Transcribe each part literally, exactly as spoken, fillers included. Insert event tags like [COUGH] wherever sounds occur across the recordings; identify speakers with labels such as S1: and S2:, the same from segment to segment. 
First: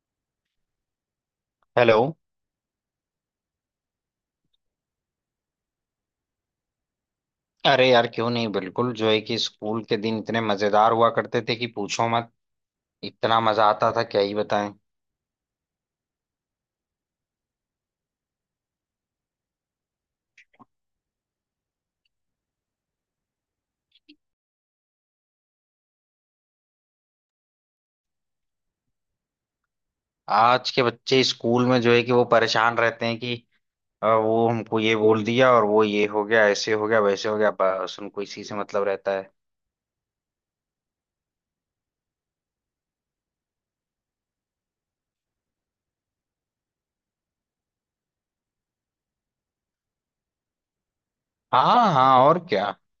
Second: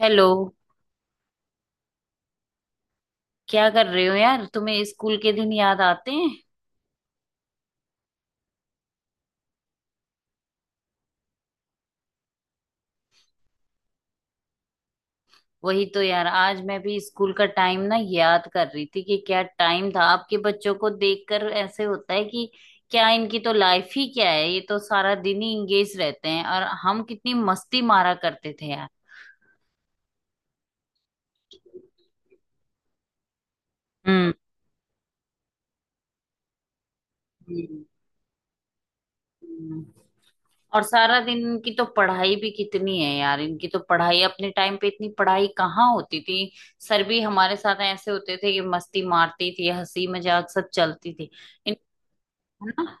S1: Hello.
S2: Hello.
S1: क्या कर रहे हो यार, तुम्हें स्कूल के दिन याद आते हैं?
S2: अरे यार, क्यों नहीं, बिल्कुल। जो है कि स्कूल के दिन इतने मजेदार हुआ करते थे कि पूछो मत। इतना मजा आता था, क्या ही बताएं।
S1: वही तो यार, आज मैं भी स्कूल का टाइम ना याद कर रही थी कि क्या टाइम था। आपके बच्चों को देखकर ऐसे होता है कि क्या इनकी तो लाइफ ही क्या है, ये तो सारा दिन ही इंगेज रहते हैं, और हम कितनी मस्ती मारा करते थे यार।
S2: आज के बच्चे स्कूल में जो है कि वो परेशान रहते हैं कि अ,
S1: हम्म।
S2: वो हमको ये बोल दिया और वो ये हो गया, ऐसे हो गया, वैसे हो गया। बस उनको इसी से मतलब रहता है।
S1: हम्म। और सारा दिन इनकी तो पढ़ाई भी कितनी है यार, इनकी तो पढ़ाई, अपने टाइम पे इतनी पढ़ाई कहाँ होती थी। सर भी हमारे साथ ऐसे होते थे कि मस्ती मारती थी, हंसी मजाक सब चलती थी। इन
S2: हाँ हाँ, और
S1: है
S2: क्या।
S1: ना।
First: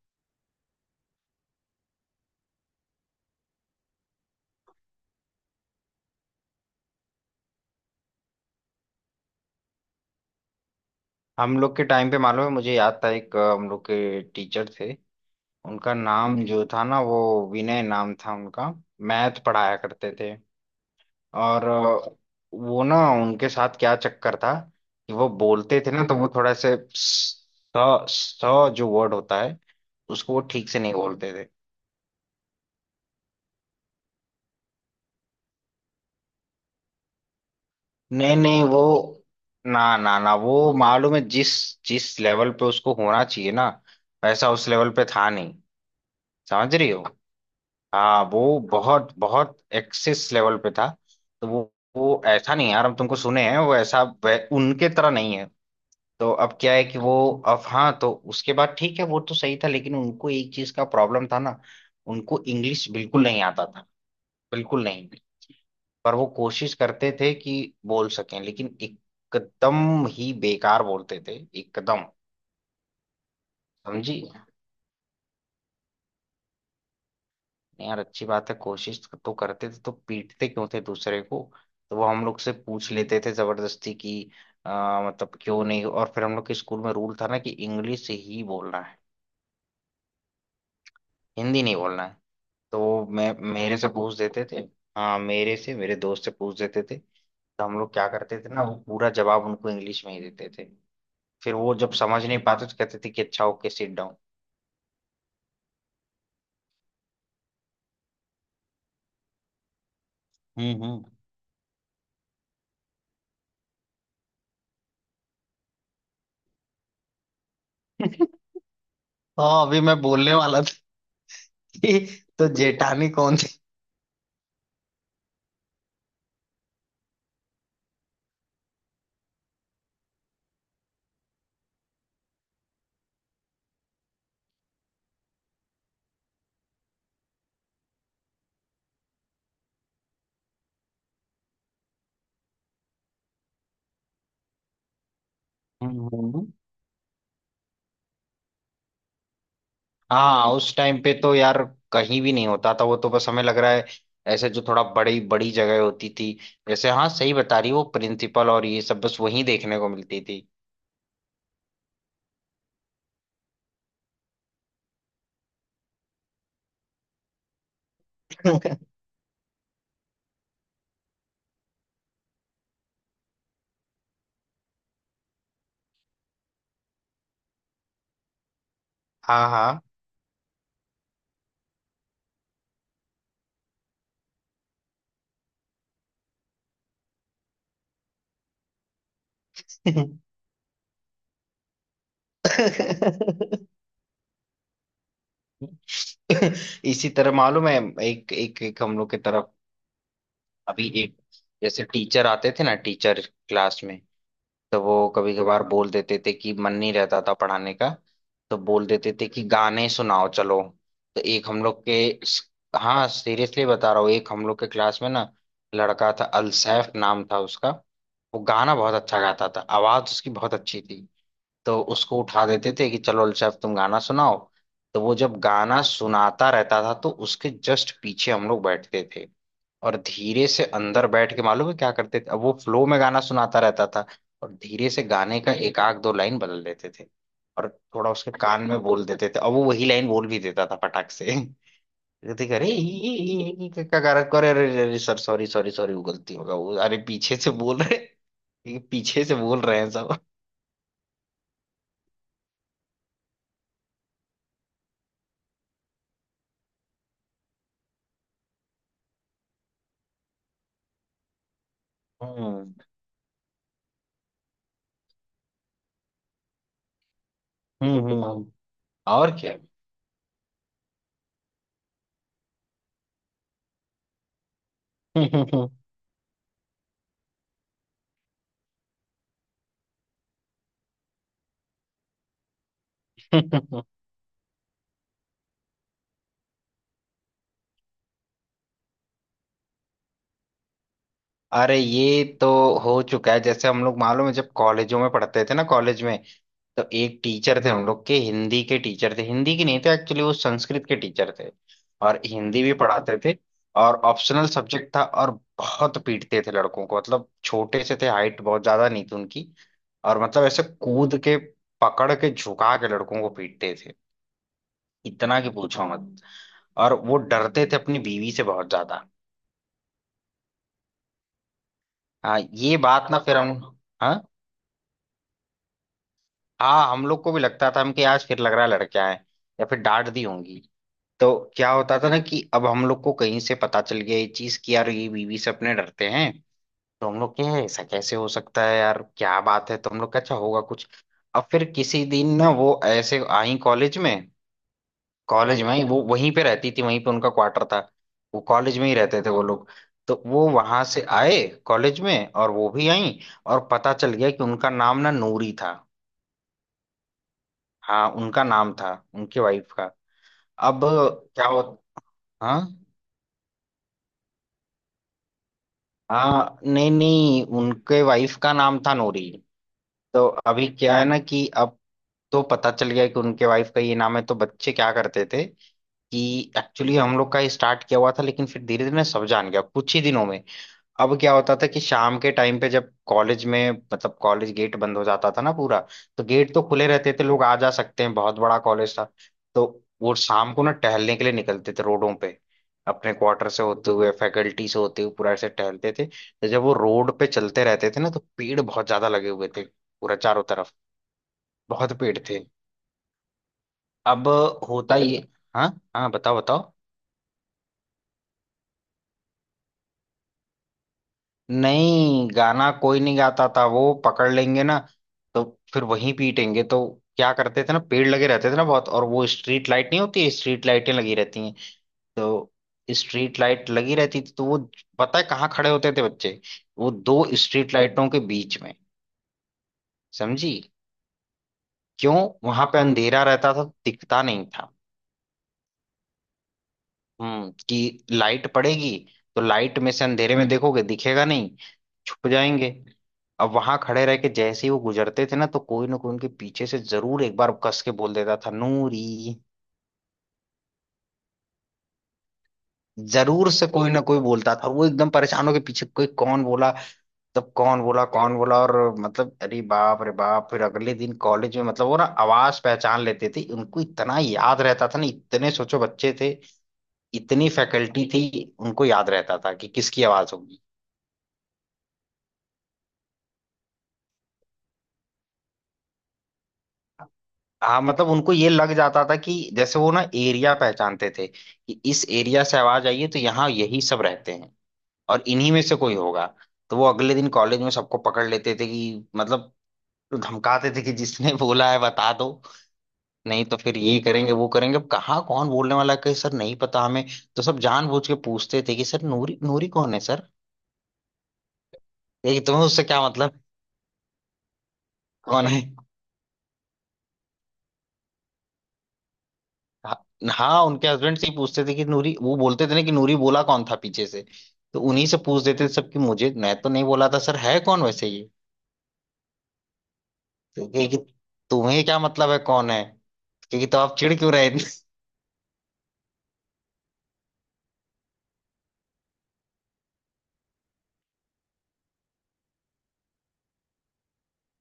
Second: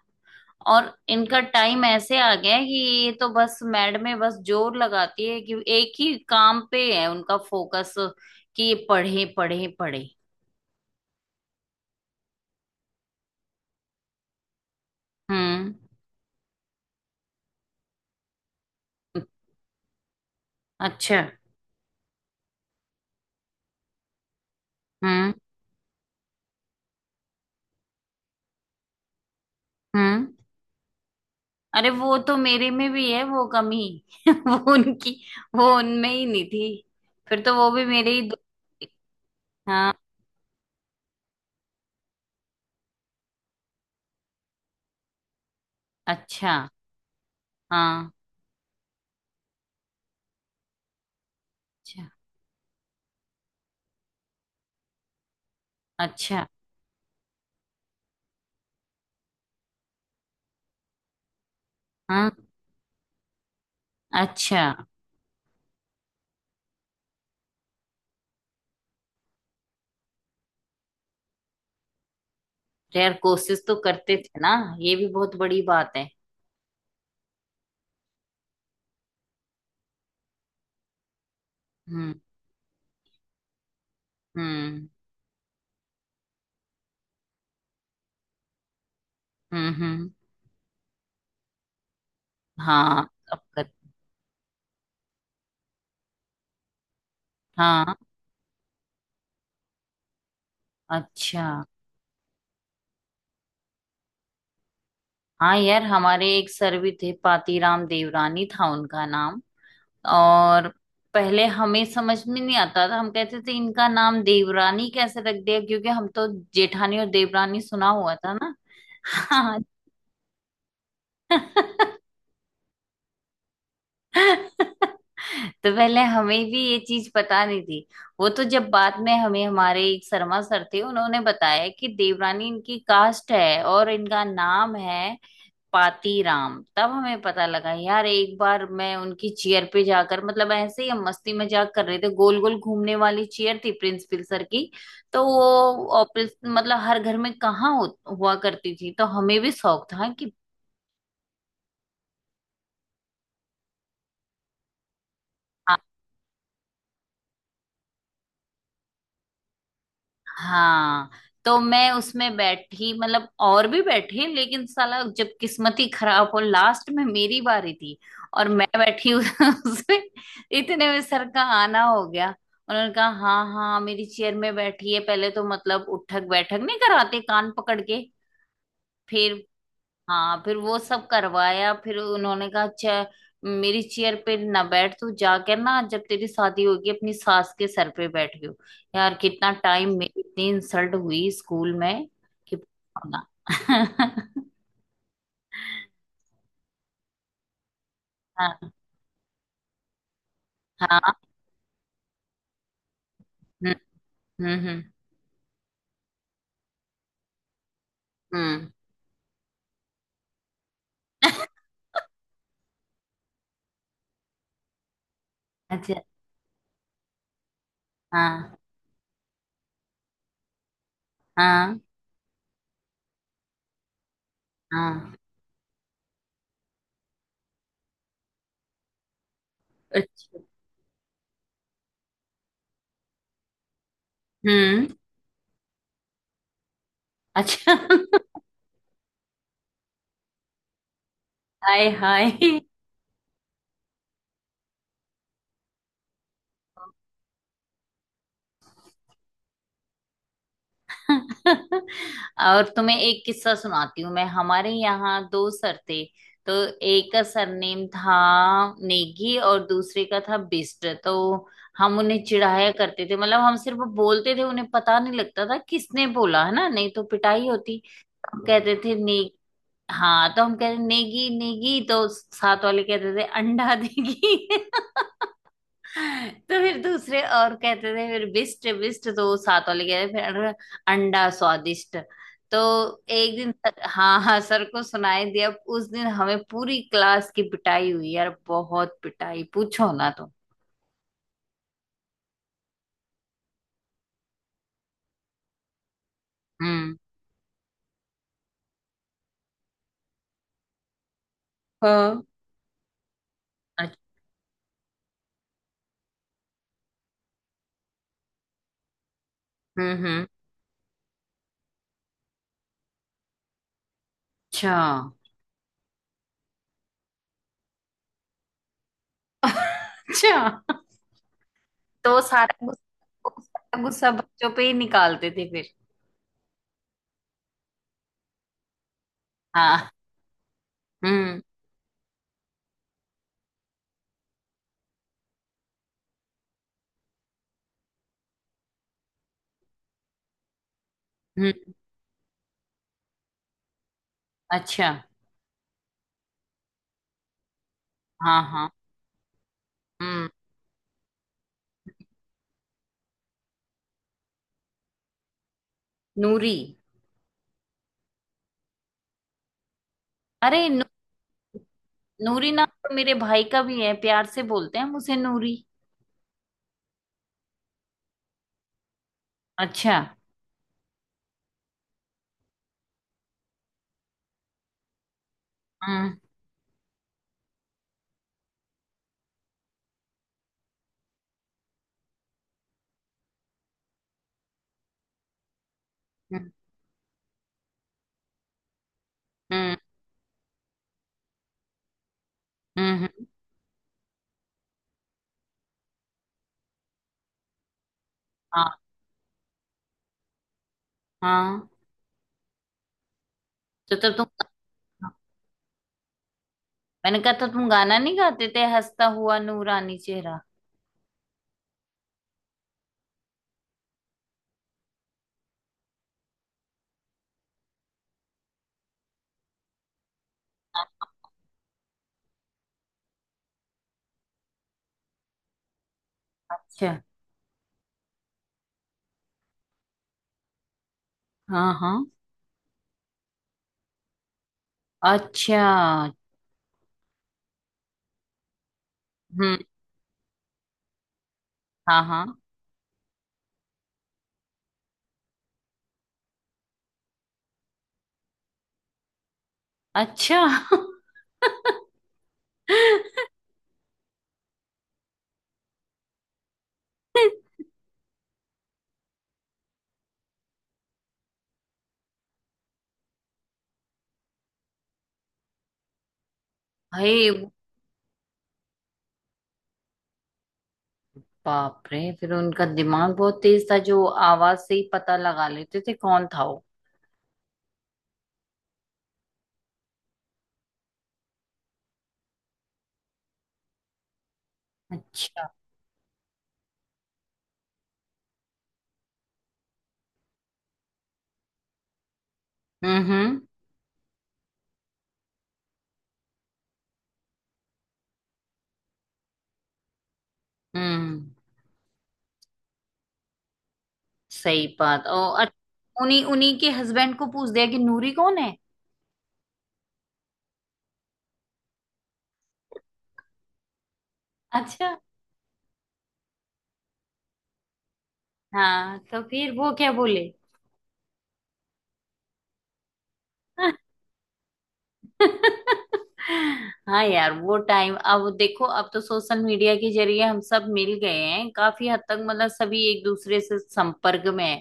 S1: और इनका टाइम ऐसे आ गया है कि ये तो बस मैडमें बस जोर लगाती है कि एक ही काम पे है उनका फोकस, कि ये पढ़े पढ़े पढ़े।
S2: हम लोग के टाइम पे, मालूम है, मुझे याद था, एक अ, हम लोग के टीचर थे।
S1: हम्म।
S2: उनका नाम जो था ना, वो विनय नाम था उनका। मैथ पढ़ाया करते थे।
S1: अच्छा।
S2: और अ, वो ना, उनके साथ क्या चक्कर था कि वो
S1: हम्म।
S2: बोलते थे ना, तो वो थोड़ा से स, स स जो वर्ड होता है,
S1: हम्म।
S2: उसको वो ठीक से नहीं बोलते थे।
S1: अरे वो तो मेरे में भी है वो कमी। [LAUGHS] वो उनकी वो उनमें ही नहीं थी। फिर तो वो भी मेरे ही दो।
S2: नहीं नहीं, वो
S1: हाँ।
S2: ना ना ना वो, मालूम है, जिस जिस लेवल पे उसको होना चाहिए ना, वैसा उस लेवल पे था नहीं।
S1: अच्छा।
S2: समझ रही हो?
S1: हाँ।
S2: हाँ, वो बहुत बहुत एक्सेस लेवल पे था। तो वो
S1: अच्छा।
S2: वो ऐसा नहीं है यार, हम तुमको सुने हैं, वो ऐसा वै- उनके तरह नहीं है। तो
S1: अच्छा।
S2: अब क्या है कि वो, अब हाँ, तो उसके बाद ठीक है, वो तो सही था। लेकिन उनको एक चीज का प्रॉब्लम था ना,
S1: हाँ।
S2: उनको इंग्लिश बिल्कुल नहीं आता था।
S1: अच्छा।
S2: बिल्कुल नहीं। पर वो कोशिश करते थे कि बोल सकें, लेकिन एकदम ही बेकार बोलते थे। एकदम।
S1: तो यार कोशिश तो करते
S2: समझी?
S1: थे ना। ये भी बहुत बड़ी बात है।
S2: यार अच्छी बात है, कोशिश तो करते थे, तो पीटते क्यों थे दूसरे को। तो वो
S1: हम्म।
S2: हम लोग से पूछ लेते थे जबरदस्ती कि
S1: हम्म।
S2: आ, मतलब, क्यों नहीं। और फिर हम लोग के स्कूल में रूल था ना, कि इंग्लिश ही बोलना है,
S1: हम्म। हम्म।
S2: हिंदी नहीं बोलना है। तो
S1: हाँ,
S2: मैं,
S1: अब कर।
S2: मेरे से पूछ देते थे, हाँ मेरे से, मेरे दोस्त से पूछ देते थे, तो हम लोग
S1: हाँ।
S2: क्या करते थे ना, वो पूरा जवाब उनको इंग्लिश में ही देते थे।
S1: अच्छा।
S2: फिर वो जब समझ नहीं पाते तो कहते थे कि अच्छा, ओके सिट डाउन।
S1: हाँ यार, हमारे एक सर भी थे, पातीराम देवरानी था उनका नाम। और
S2: हम्म। हम्म।
S1: पहले हमें समझ में नहीं आता था, हम कहते थे इनका नाम देवरानी कैसे रख दिया, क्योंकि हम तो जेठानी और देवरानी सुना हुआ था
S2: [LAUGHS]
S1: ना। हाँ।
S2: हाँ, अभी मैं बोलने वाला था कि
S1: [LAUGHS]
S2: तो जेठानी कौन थी।
S1: तो पहले हमें भी ये चीज पता नहीं थी। वो तो जब बाद में, हमें हमारे एक शर्मा सर थे, उन्होंने बताया कि देवरानी इनकी कास्ट है और इनका नाम है पातीराम, तब हमें पता लगा। यार एक बार मैं उनकी चेयर पे जाकर, मतलब ऐसे ही हम मस्ती मजाक कर रहे थे, गोल गोल घूमने वाली चेयर थी प्रिंसिपल सर की। तो वो
S2: हम्म,
S1: ऑफिस,
S2: हम्म।
S1: मतलब हर घर में कहाँ हो, हुआ करती थी, तो हमें भी शौक था कि हाँ,
S2: हाँ, उस टाइम पे तो यार कहीं भी नहीं होता था। वो तो बस हमें लग रहा है ऐसे जो थोड़ा बड़ी बड़ी जगह होती थी, जैसे हाँ सही बता रही, वो प्रिंसिपल और ये सब, बस वहीं देखने को मिलती थी।
S1: हाँ तो मैं उसमें बैठी, मतलब और भी बैठे, लेकिन साला जब किस्मत ही खराब हो, लास्ट में मेरी बारी थी, और मैं
S2: [LAUGHS]
S1: बैठी उस- [LAUGHS] उसमें। इतने में सर का आना हो गया। उन्होंने कहा हाँ हाँ, मेरी चेयर में बैठी है, पहले तो मतलब उठक बैठक नहीं कराते कान पकड़ के, फिर
S2: हाँ
S1: हाँ, फिर वो सब करवाया, फिर उन्होंने कहा, अच्छा मेरी चेयर पे ना बैठ, तू जाकर ना, जब तेरी शादी होगी अपनी सास के सर पे बैठ गयो। यार कितना टाइम,
S2: हाँ।
S1: मेरी इतनी इंसल्ट हुई स्कूल में कि पूछो ना।
S2: [LAUGHS]
S1: [LAUGHS]
S2: इसी तरह मालूम है, एक
S1: हाँ
S2: एक एक हम लोग के तरफ अभी
S1: हाँ।
S2: एक, जैसे टीचर आते थे ना, टीचर
S1: हम्म।
S2: क्लास में, तो
S1: हम्म।
S2: वो कभी कभार बोल देते थे कि मन नहीं रहता था पढ़ाने का, तो
S1: हम्म।
S2: बोल देते थे कि गाने सुनाओ चलो। तो एक
S1: [LAUGHS]
S2: हम लोग के हाँ, सीरियसली बता रहा हूँ, एक हम लोग के क्लास में ना
S1: अच्छा।
S2: लड़का था, अलसैफ नाम था उसका। वो
S1: हाँ
S2: गाना बहुत अच्छा गाता था, आवाज उसकी बहुत अच्छी थी।
S1: हाँ
S2: तो उसको उठा देते थे कि चलो अल्शेफ तुम गाना सुनाओ। तो
S1: हाँ।
S2: वो जब गाना सुनाता रहता था, तो उसके जस्ट पीछे हम लोग बैठते थे, और
S1: अच्छा।
S2: धीरे से अंदर बैठ के, मालूम है क्या करते थे, अब वो फ्लो में गाना सुनाता रहता था, और
S1: हम्म।
S2: धीरे से गाने का एक आध दो लाइन बदल देते थे और
S1: अच्छा।
S2: थोड़ा
S1: [LAUGHS]
S2: उसके कान में बोल देते थे, और वो वही लाइन बोल भी देता था फटाक से।
S1: हाय हाय।
S2: कहते कि अरे ये-, ये-, ये- ये क्या कर करे, अरे अरे अरे, सर सॉरी सॉरी सॉरी, वो गलती होगा, वो अरे पीछे से बोल रहे, ये पीछे से बोल रहे हैं सब।
S1: और तुम्हें एक किस्सा सुनाती हूँ, मैं हमारे यहाँ दो सर थे। तो एक का सरनेम था नेगी और दूसरे का था बिस्ट। तो हम उन्हें
S2: हम्म
S1: चिढ़ाया करते थे, मतलब हम सिर्फ बोलते थे, उन्हें पता नहीं लगता था किसने बोला है ना, नहीं तो पिटाई होती।
S2: हम्म
S1: हम
S2: हम्म,
S1: कहते थे ने।
S2: और क्या।
S1: हाँ तो हम कहते नेगी नेगी, तो साथ वाले कहते थे अंडा देगी। [LAUGHS] तो फिर दूसरे और कहते थे फिर बिस्ट बिस्ट, तो वो साथ वाले कह रहे फिर अं- अंडा स्वादिष्ट। तो एक दिन सर-
S2: [LAUGHS]
S1: हाँ हाँ, सर को सुनाई दिया। उस दिन हमें पूरी क्लास की पिटाई हुई यार, बहुत पिटाई, पूछो ना तो।
S2: अरे ये तो हो चुका है। जैसे हम लोग, मालूम है, जब कॉलेजों में पढ़ते थे ना, कॉलेज में, तो
S1: हम्म।
S2: एक टीचर थे हम लोग के, हिंदी के टीचर थे, हिंदी की नहीं थे, एक्चुअली वो संस्कृत के टीचर थे और
S1: हाँ।
S2: हिंदी भी पढ़ाते थे। और
S1: अच्छा।
S2: ऑप्शनल सब्जेक्ट था। और बहुत पीटते थे लड़कों को, मतलब छोटे से थे, हाइट बहुत ज्यादा नहीं थी उनकी,
S1: हम्म।
S2: और
S1: हम्म।
S2: मतलब ऐसे कूद के पकड़ के झुका के लड़कों को पीटते थे,
S1: अच्छा।
S2: इतना कि पूछो मत। और वो डरते थे अपनी बीवी से बहुत ज्यादा।
S1: अच्छा। तो वो
S2: हाँ,
S1: सारा
S2: ये बात ना,
S1: गुस्सा,
S2: फिर
S1: वो
S2: हम
S1: सारा गुस्सा
S2: हाँ
S1: बच्चों पे ही निकालते थे फिर।
S2: हाँ, हम लोग को भी लगता था, हम कि आज फिर लग रहा है लड़कियां हैं या फिर
S1: हाँ।
S2: डांट दी होंगी। तो
S1: हम्म।
S2: क्या होता था ना कि अब हम लोग को कहीं से पता चल गया ये चीज कि यार ये बीवी से अपने डरते हैं। तो हम लोग के ऐसा कैसे हो सकता है यार, क्या बात है, तो हम लोग का अच्छा होगा कुछ। अब
S1: हम्म।
S2: फिर किसी दिन ना वो ऐसे आई कॉलेज में।
S1: अच्छा।
S2: कॉलेज में ही वो वहीं पे रहती थी, वहीं पे उनका क्वार्टर था,
S1: हाँ
S2: वो
S1: हाँ।
S2: कॉलेज में ही रहते थे वो लोग। तो
S1: हम्म।
S2: वो वहां से आए कॉलेज में और वो भी आई, और पता चल गया कि उनका नाम ना नूरी था।
S1: नूरी।
S2: हाँ उनका नाम था, उनके वाइफ का।
S1: अरे,
S2: अब क्या हो,
S1: नूरी
S2: हाँ
S1: नाम तो मेरे भाई का भी है, प्यार से बोलते हैं मुझे नूरी।
S2: हाँ, नहीं नहीं, उनके वाइफ का नाम था नूरी।
S1: अच्छा।
S2: तो अभी क्या है ना कि अब, तो पता चल गया कि उनके वाइफ का ये नाम है, तो बच्चे क्या करते थे
S1: हम्म।
S2: कि, एक्चुअली हम लोग का स्टार्ट किया हुआ था, लेकिन फिर धीरे धीरे सब जान गया कुछ ही दिनों में। अब क्या होता था कि शाम के टाइम पे जब कॉलेज में, मतलब कॉलेज गेट बंद हो जाता था ना पूरा, तो
S1: हम्म।
S2: गेट तो खुले रहते थे, लोग आ जा सकते हैं, बहुत बड़ा कॉलेज था। तो
S1: हम्म।
S2: वो शाम को ना टहलने के लिए निकलते थे रोडों पे,
S1: हम्म।
S2: अपने
S1: हम्म।
S2: क्वार्टर से होते हुए फैकल्टी से होते हुए पूरा ऐसे टहलते थे। तो जब वो रोड पे चलते रहते थे ना, तो पेड़
S1: हाँ
S2: बहुत ज्यादा लगे हुए थे पूरा चारों तरफ।
S1: हाँ।
S2: बहुत पेड़ थे।
S1: तो तब तुम
S2: अब होता ये, हाँ हाँ बताओ बताओ।
S1: मैंने कहा, तो तुम गाना नहीं गाते थे, हंसता हुआ नूरानी चेहरा?
S2: नहीं, गाना कोई नहीं गाता था, वो पकड़ लेंगे ना, तो फिर वहीं पीटेंगे। तो क्या करते थे ना, पेड़ लगे रहते थे ना बहुत, और वो स्ट्रीट लाइट नहीं होती, स्ट्रीट लाइटें लगी रहती हैं, तो स्ट्रीट लाइट लगी रहती थी। तो वो पता है कहाँ खड़े होते थे बच्चे? वो
S1: अच्छा।
S2: दो स्ट्रीट लाइटों के बीच में। समझी?
S1: हाँ हाँ।
S2: क्यों, वहां पे अंधेरा रहता था, दिखता नहीं था।
S1: अच्छा।
S2: हम्म, कि लाइट पड़ेगी, तो
S1: हम्म।
S2: लाइट में से अंधेरे में, हम्म, देखोगे दिखेगा नहीं,
S1: हाँ हाँ।
S2: छुप जाएंगे। अब वहां खड़े रह के जैसे ही वो गुजरते थे ना, तो कोई ना कोई उनके पीछे से जरूर एक बार कस के बोल देता था, नूरी।
S1: अच्छा।
S2: जरूर से कोई ना कोई बोलता था। वो एकदम परेशान होके पीछे, कोई, कौन बोला, तब कौन बोला, कौन बोला, और मतलब अरे बाप रे बाप। फिर अगले दिन कॉलेज में, मतलब वो ना आवाज पहचान लेते थे, उनको इतना याद रहता था ना, इतने सोचो बच्चे थे,
S1: भाई
S2: इतनी फैकल्टी थी, उनको याद रहता था कि किसकी आवाज होगी।
S1: बाप रे, फिर उनका दिमाग बहुत तेज था, जो आवाज से ही पता लगा लेते थे कौन था वो।
S2: हाँ, मतलब उनको ये लग जाता था कि जैसे वो ना एरिया पहचानते थे कि इस एरिया से आवाज आई है तो यहाँ यही सब रहते हैं और
S1: अच्छा।
S2: इन्हीं में से कोई होगा। तो वो अगले दिन कॉलेज में सबको पकड़ लेते थे कि, मतलब धमकाते थे कि जिसने [LAUGHS] बोला है बता दो,
S1: हम्म। हम्म।
S2: नहीं तो फिर ये करेंगे वो करेंगे। अब कहाँ कौन बोलने वाला है, कहीं सर, नहीं पता हमें। तो सब जानबूझ के पूछते थे कि सर, नूरी नूरी कौन है सर।
S1: हम्म।
S2: ये तुम्हें उससे क्या मतलब
S1: सही बात। ओ
S2: कौन है।
S1: अच्छा, उन्हीं उन्हीं के हस्बैंड को पूछ दिया कि नूरी कौन है?
S2: हाँ हाँ, उनके हस्बैंड से ही पूछते थे कि नूरी, वो बोलते थे ना कि नूरी बोला कौन था पीछे से, तो
S1: अच्छा।
S2: उन्हीं से पूछ देते थे सब कि मुझे, मैं तो नहीं बोला था सर, है कौन वैसे ये।
S1: हाँ तो फिर वो क्या बोले?
S2: तो कहे कि तुम्हें क्या मतलब है कौन है। क्योंकि, तो आप चिढ़ क्यों रहे [LAUGHS] इतने?
S1: हाँ यार वो टाइम, अब देखो अब तो सोशल मीडिया के जरिए हम सब मिल गए हैं काफी हद तक, मतलब सभी एक दूसरे से संपर्क में है।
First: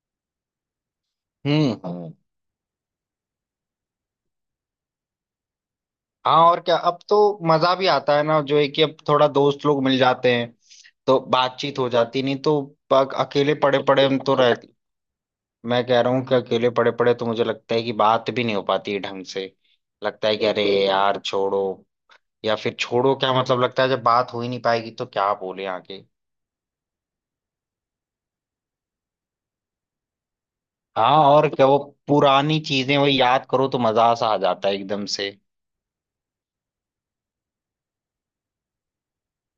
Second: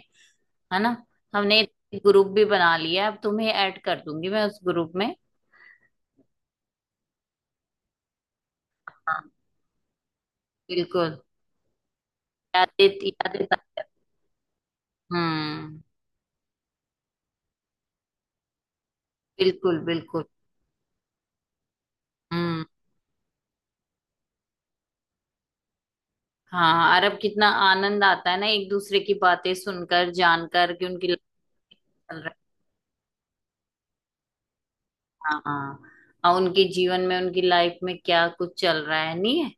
S1: है ना। हमने
S2: हम्म हम्म।
S1: ग्रुप भी बना लिया है, अब तुम्हें ऐड कर दूंगी मैं उस ग्रुप में।
S2: हाँ और क्या, अब तो मजा भी आता है ना, जो है कि अब थोड़ा
S1: हाँ।
S2: दोस्त लोग मिल जाते हैं
S1: बिल्कुल।
S2: तो बातचीत हो जाती, नहीं तो
S1: यादें
S2: प-
S1: यादें
S2: अकेले पड़े
S1: ताजा-
S2: पड़े हम तो रह,
S1: हम्म।
S2: मैं कह रहा हूँ कि अकेले पड़े पड़े तो मुझे लगता है कि बात भी नहीं हो पाती ढंग से।
S1: बिल्कुल बिल्कुल।
S2: लगता है कि अरे यार छोड़ो, या
S1: हम्म।
S2: फिर छोड़ो क्या मतलब, लगता है जब बात हो ही नहीं पाएगी तो क्या बोले आगे।
S1: हाँ, अरब कितना आनंद आता है ना, एक दूसरे की बातें सुनकर जानकर कि उनकी
S2: हाँ
S1: लाइफ
S2: और क्या, वो
S1: चल रहा है।
S2: पुरानी चीजें वो याद करो तो मजा सा आ जाता है एकदम से।
S1: हाँ हाँ, और उनके जीवन में, उनकी लाइफ में क्या कुछ चल रहा है नहीं है।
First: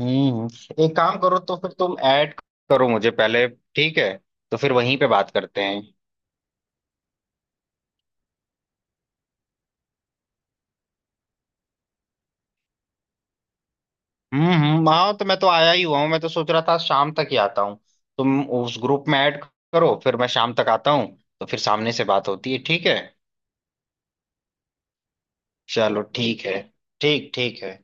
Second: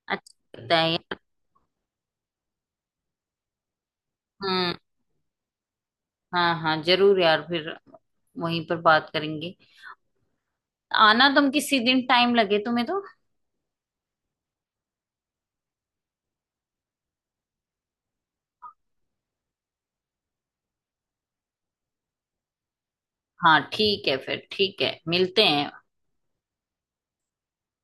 S2: हम्म।
S1: अच्छा लगता है
S2: एक
S1: यार।
S2: काम करो तो, फिर तुम ऐड करो मुझे पहले, ठीक है, तो फिर
S1: हम्म।
S2: वहीं पे बात करते हैं।
S1: हाँ हाँ जरूर यार, फिर वहीं पर बात करेंगे। आना तुम किसी दिन, टाइम लगे तुम्हें तो।
S2: हम्म हम्म, हाँ तो मैं तो आया ही हुआ हूँ, मैं तो सोच रहा था शाम तक ही आता हूँ। तुम उस ग्रुप में ऐड करो, फिर मैं शाम तक आता हूँ, तो फिर सामने से बात होती है, ठीक है।
S1: हाँ ठीक है, फिर ठीक है, मिलते हैं।
S2: चलो ठीक है। ठीक ठीक है।